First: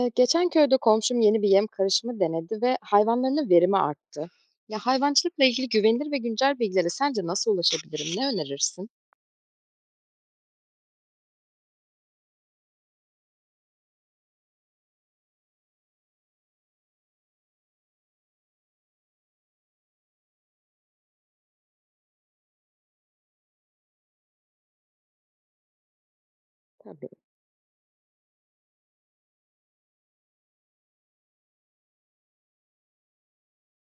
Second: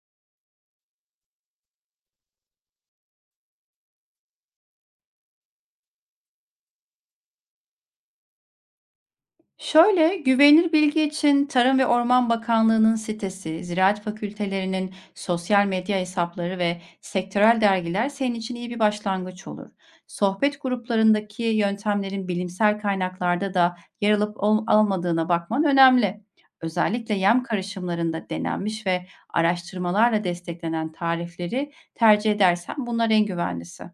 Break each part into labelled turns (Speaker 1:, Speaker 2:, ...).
Speaker 1: Geçen köyde komşum yeni bir yem karışımı denedi ve hayvanlarının verimi arttı. Ya hayvancılıkla ilgili güvenilir ve güncel bilgilere sence nasıl ulaşabilirim? Ne önerirsin?
Speaker 2: Şöyle, güvenilir bilgi için Tarım ve Orman Bakanlığı'nın sitesi, ziraat fakültelerinin sosyal medya hesapları ve sektörel dergiler senin için iyi bir başlangıç olur. Sohbet gruplarındaki yöntemlerin bilimsel kaynaklarda da yer alıp almadığına bakman önemli.
Speaker 1: Tabii.
Speaker 2: Özellikle yem karışımlarında denenmiş ve araştırmalarla desteklenen tarifleri tercih edersen bunlar en güvenlisi.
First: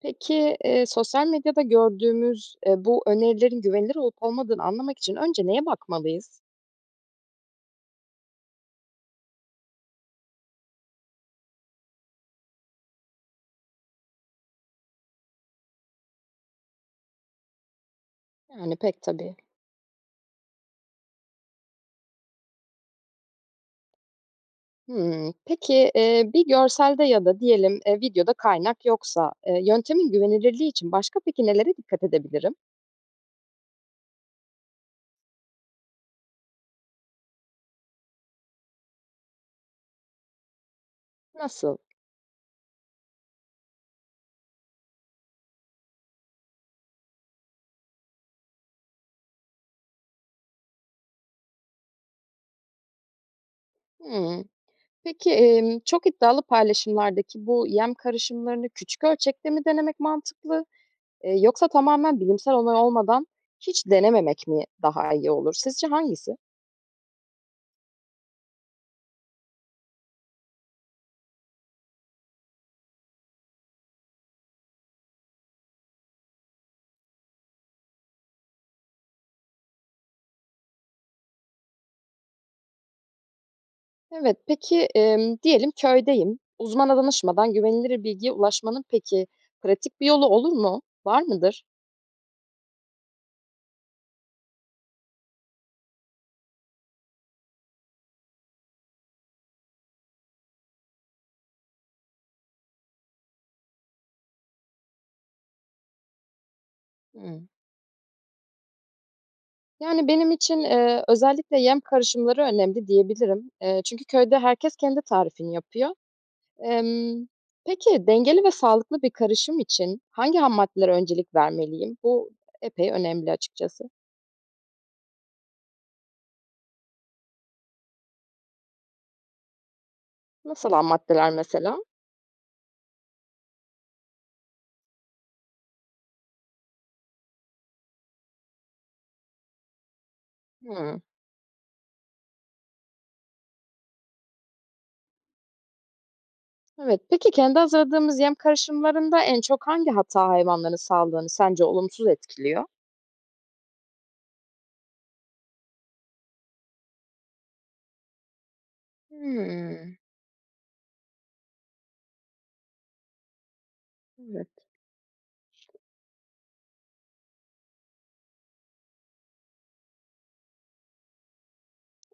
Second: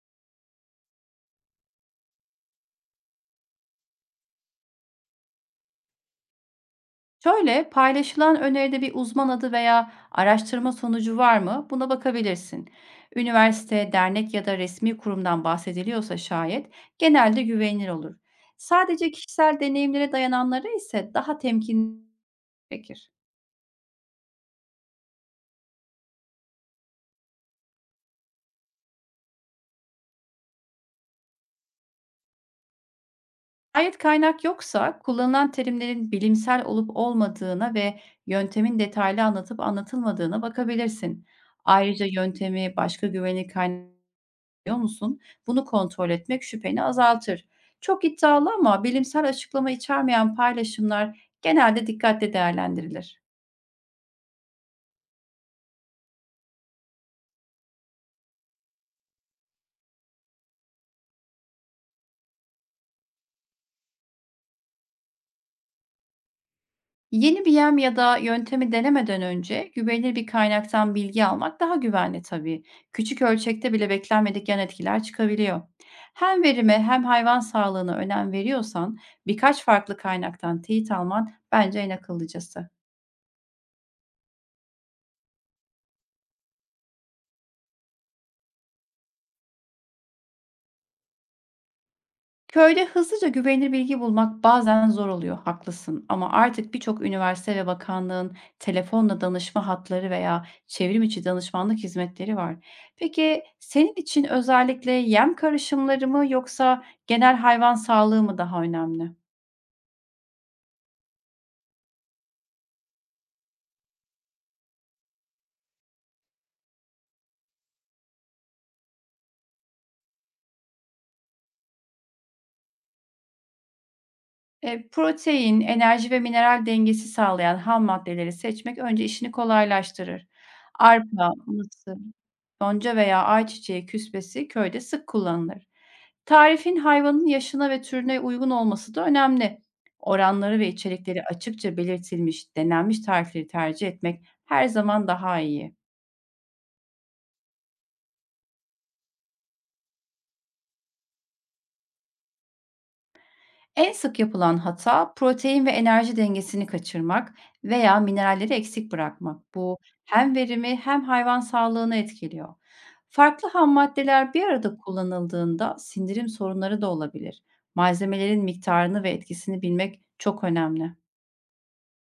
Speaker 1: Peki sosyal medyada gördüğümüz bu önerilerin güvenilir olup olmadığını anlamak için önce neye bakmalıyız?
Speaker 2: Şöyle, paylaşılan öneride bir uzman adı veya araştırma sonucu var mı? Buna bakabilirsin. Üniversite, dernek ya da resmi kurumdan bahsediliyorsa şayet genelde güvenilir olur.
Speaker 1: Yani pek
Speaker 2: Sadece
Speaker 1: tabii.
Speaker 2: kişisel deneyimlere dayananlara ise daha temkinli gerekir.
Speaker 1: Hımm. Peki, bir görselde ya da diyelim, videoda kaynak yoksa, yöntemin güvenilirliği için başka peki nelere dikkat edebilirim?
Speaker 2: Şayet kaynak yoksa kullanılan terimlerin bilimsel olup olmadığına ve yöntemin detaylı anlatıp anlatılmadığına bakabilirsin.
Speaker 1: Nasıl?
Speaker 2: Ayrıca yöntemi başka güvenilir kaynak biliyor musun? Bunu kontrol etmek şüpheni azaltır. Çok iddialı ama bilimsel açıklama içermeyen paylaşımlar genelde dikkatle değerlendirilir.
Speaker 1: Hımm. Peki, çok iddialı paylaşımlardaki bu yem karışımlarını küçük ölçekte mi denemek mantıklı, yoksa tamamen bilimsel onay olmadan hiç denememek mi daha iyi olur? Sizce hangisi?
Speaker 2: Yeni bir yem ya da yöntemi denemeden önce güvenilir bir kaynaktan bilgi almak daha güvenli tabii. Küçük ölçekte bile beklenmedik yan etkiler çıkabiliyor. Hem verime hem hayvan sağlığına önem veriyorsan birkaç farklı kaynaktan teyit alman bence en akıllıcası.
Speaker 1: Evet, peki, diyelim köydeyim. Uzmana danışmadan güvenilir bilgiye ulaşmanın peki pratik bir yolu olur mu? Var mıdır?
Speaker 2: Köyde hızlıca güvenilir bilgi bulmak bazen zor oluyor, haklısın. Ama artık birçok üniversite ve bakanlığın telefonla danışma hatları veya çevrim içi danışmanlık hizmetleri var. Peki senin için özellikle yem karışımları mı yoksa genel
Speaker 1: Hıı.
Speaker 2: hayvan sağlığı mı daha önemli?
Speaker 1: Yani, benim için, özellikle yem karışımları önemli diyebilirim. Çünkü köyde herkes kendi tarifini yapıyor. Emm, peki dengeli ve sağlıklı bir karışım için hangi hammaddelere öncelik vermeliyim? Bu epey önemli açıkçası.
Speaker 2: E, protein, enerji ve mineral dengesi sağlayan ham maddeleri seçmek önce işini kolaylaştırır.
Speaker 1: Nasıl ham
Speaker 2: Arpa,
Speaker 1: maddeler mesela?
Speaker 2: mısır, yonca veya ayçiçeği küspesi köyde sık kullanılır. Tarifin hayvanın yaşına ve türüne uygun olması da önemli. Oranları ve
Speaker 1: Hımm.
Speaker 2: içerikleri açıkça belirtilmiş, denenmiş tarifleri tercih etmek her zaman daha iyi.
Speaker 1: Evet. Peki kendi hazırladığımız yem karışımlarında en çok hangi hata hayvanların sağlığını sence olumsuz etkiliyor?
Speaker 2: En sık yapılan hata protein ve enerji dengesini kaçırmak veya mineralleri eksik bırakmak. Bu
Speaker 1: Hımm.
Speaker 2: hem verimi hem hayvan sağlığını etkiliyor. Farklı hammaddeler bir
Speaker 1: Evet.
Speaker 2: arada kullanıldığında sindirim sorunları da olabilir. Malzemelerin miktarını ve etkisini bilmek çok önemli.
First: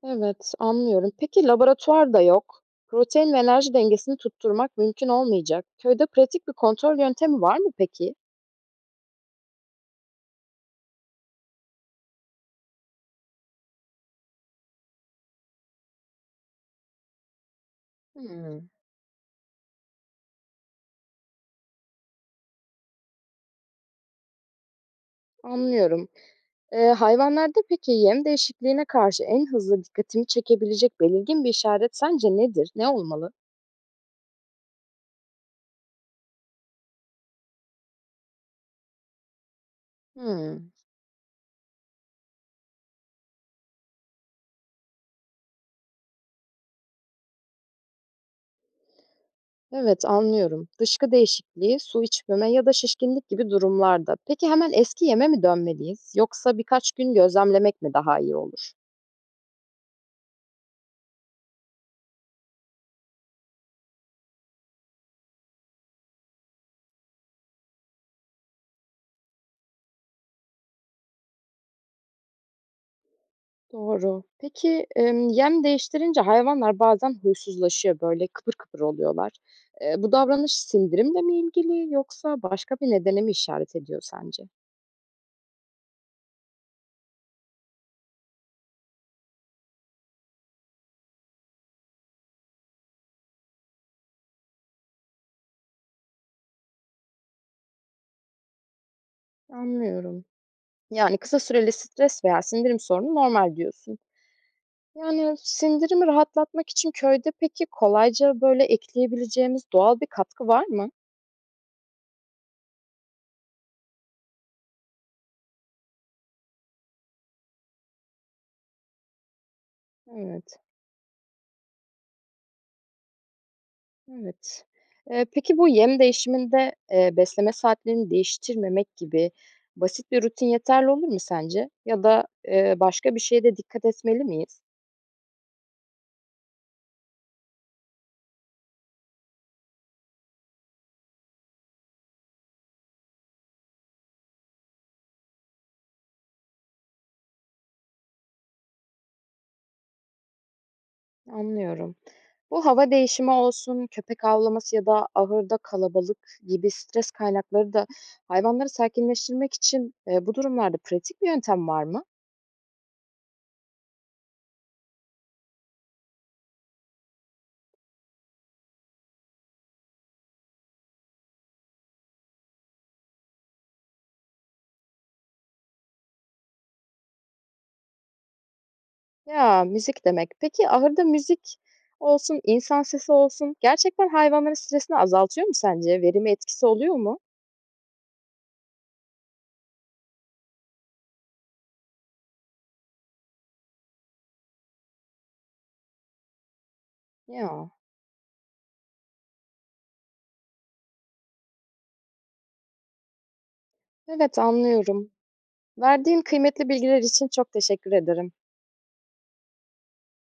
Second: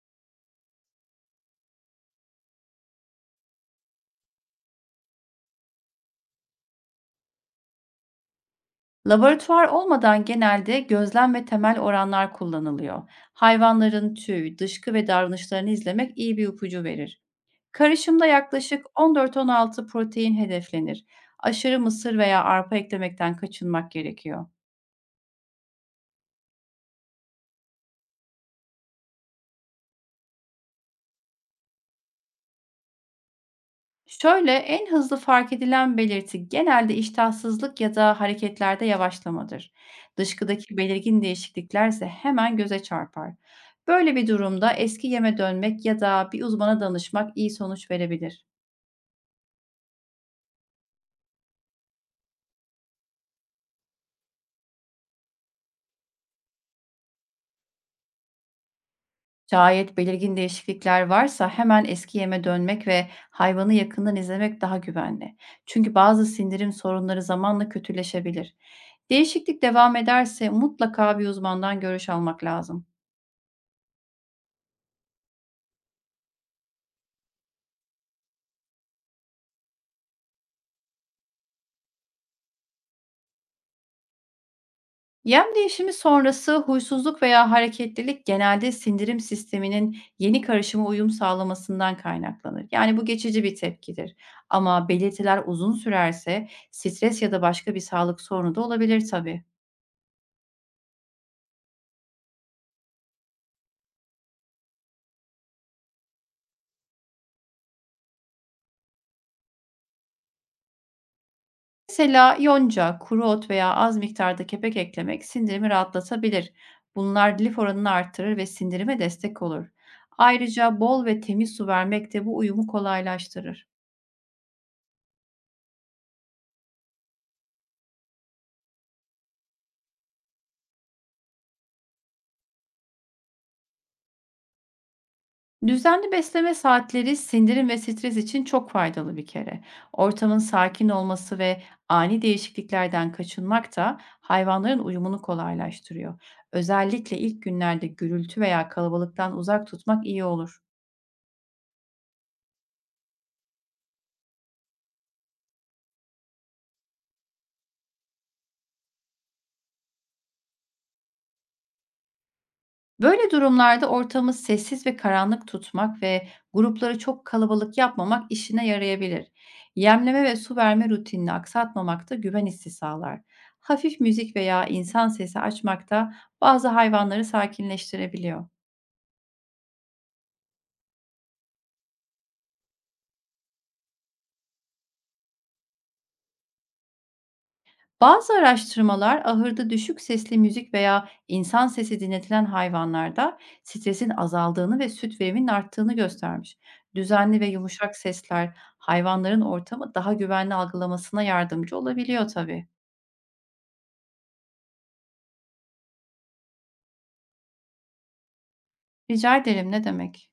Speaker 1: Evet, anlıyorum. Peki laboratuvar da yok. Protein ve enerji dengesini tutturmak mümkün olmayacak. Köyde pratik bir kontrol yöntemi var mı peki?
Speaker 2: Laboratuvar olmadan genelde gözlem ve temel oranlar kullanılıyor. Hayvanların tüy, dışkı ve davranışlarını izlemek iyi bir ipucu verir. Karışımda
Speaker 1: Hmm.
Speaker 2: yaklaşık 14-16 protein hedeflenir. Aşırı mısır veya arpa eklemekten kaçınmak gerekiyor.
Speaker 1: Anlıyorum. Hayvanlarda peki yem değişikliğine karşı en hızlı dikkatini çekebilecek belirgin bir işaret sence nedir? Ne olmalı?
Speaker 2: Şöyle, en hızlı fark edilen belirti genelde iştahsızlık ya da hareketlerde yavaşlamadır.
Speaker 1: Hmm.
Speaker 2: Dışkıdaki belirgin değişikliklerse hemen göze çarpar. Böyle bir durumda eski yeme dönmek ya da bir uzmana danışmak iyi sonuç verebilir.
Speaker 1: Evet, anlıyorum. Dışkı değişikliği, su içmeme ya da şişkinlik gibi durumlarda. Peki hemen eski yeme mi dönmeliyiz, yoksa birkaç gün gözlemlemek mi daha iyi olur?
Speaker 2: Şayet belirgin değişiklikler varsa hemen eski yeme dönmek ve hayvanı yakından izlemek daha güvenli. Çünkü bazı sindirim sorunları zamanla kötüleşebilir. Değişiklik devam ederse mutlaka bir uzmandan görüş almak lazım.
Speaker 1: Doğru. Peki, yem değiştirince hayvanlar bazen huysuzlaşıyor, böyle, kıpır kıpır oluyorlar. Bu davranış sindirimle mi ilgili yoksa başka bir nedene mi işaret ediyor sence?
Speaker 2: Yem değişimi sonrası huysuzluk veya hareketlilik genelde sindirim sisteminin yeni karışıma uyum sağlamasından kaynaklanır. Yani bu geçici bir tepkidir. Ama belirtiler uzun sürerse stres ya da başka bir sağlık sorunu da olabilir tabii.
Speaker 1: Anlıyorum. Yani kısa süreli stres veya sindirim sorunu normal diyorsun. Yani sindirimi rahatlatmak için köyde peki kolayca, böyle, ekleyebileceğimiz doğal bir katkı var mı?
Speaker 2: Mesela yonca, kuru ot veya az miktarda kepek eklemek sindirimi rahatlatabilir. Bunlar lif oranını artırır ve sindirime destek olur.
Speaker 1: Evet.
Speaker 2: Ayrıca bol ve temiz su vermek de bu uyumu kolaylaştırır.
Speaker 1: Evet. Peki bu yem değişiminde, besleme saatlerini değiştirmemek gibi basit bir rutin yeterli olur mu sence? Ya da, başka bir şeye de dikkat etmeli miyiz?
Speaker 2: Düzenli besleme saatleri sindirim ve stres için çok faydalı bir kere. Ortamın sakin olması ve ani değişikliklerden kaçınmak da hayvanların uyumunu kolaylaştırıyor. Özellikle ilk günlerde gürültü veya kalabalıktan uzak tutmak iyi olur.
Speaker 1: Anlıyorum. Bu hava değişimi olsun, köpek avlaması ya da ahırda kalabalık gibi stres kaynakları da hayvanları sakinleştirmek için, bu durumlarda pratik bir yöntem var mı?
Speaker 2: Böyle durumlarda ortamı sessiz ve karanlık tutmak ve grupları çok kalabalık yapmamak işine yarayabilir. Yemleme ve su verme rutinini aksatmamak da güven hissi sağlar. Hafif müzik veya insan sesi açmak da bazı hayvanları sakinleştirebiliyor.
Speaker 1: Ya, müzik demek. Peki ahırda müzik olsun, insan sesi olsun gerçekten hayvanların stresini azaltıyor mu sence? Verimi etkisi oluyor mu?
Speaker 2: Bazı araştırmalar ahırda düşük sesli müzik veya insan sesi dinletilen hayvanlarda stresin azaldığını ve süt veriminin arttığını göstermiş. Düzenli ve
Speaker 1: Ya,
Speaker 2: yumuşak sesler hayvanların ortamı daha güvenli algılamasına yardımcı olabiliyor tabii.
Speaker 1: evet anlıyorum. Verdiğin kıymetli bilgiler için çok teşekkür ederim.
Speaker 2: Rica ederim, ne demek?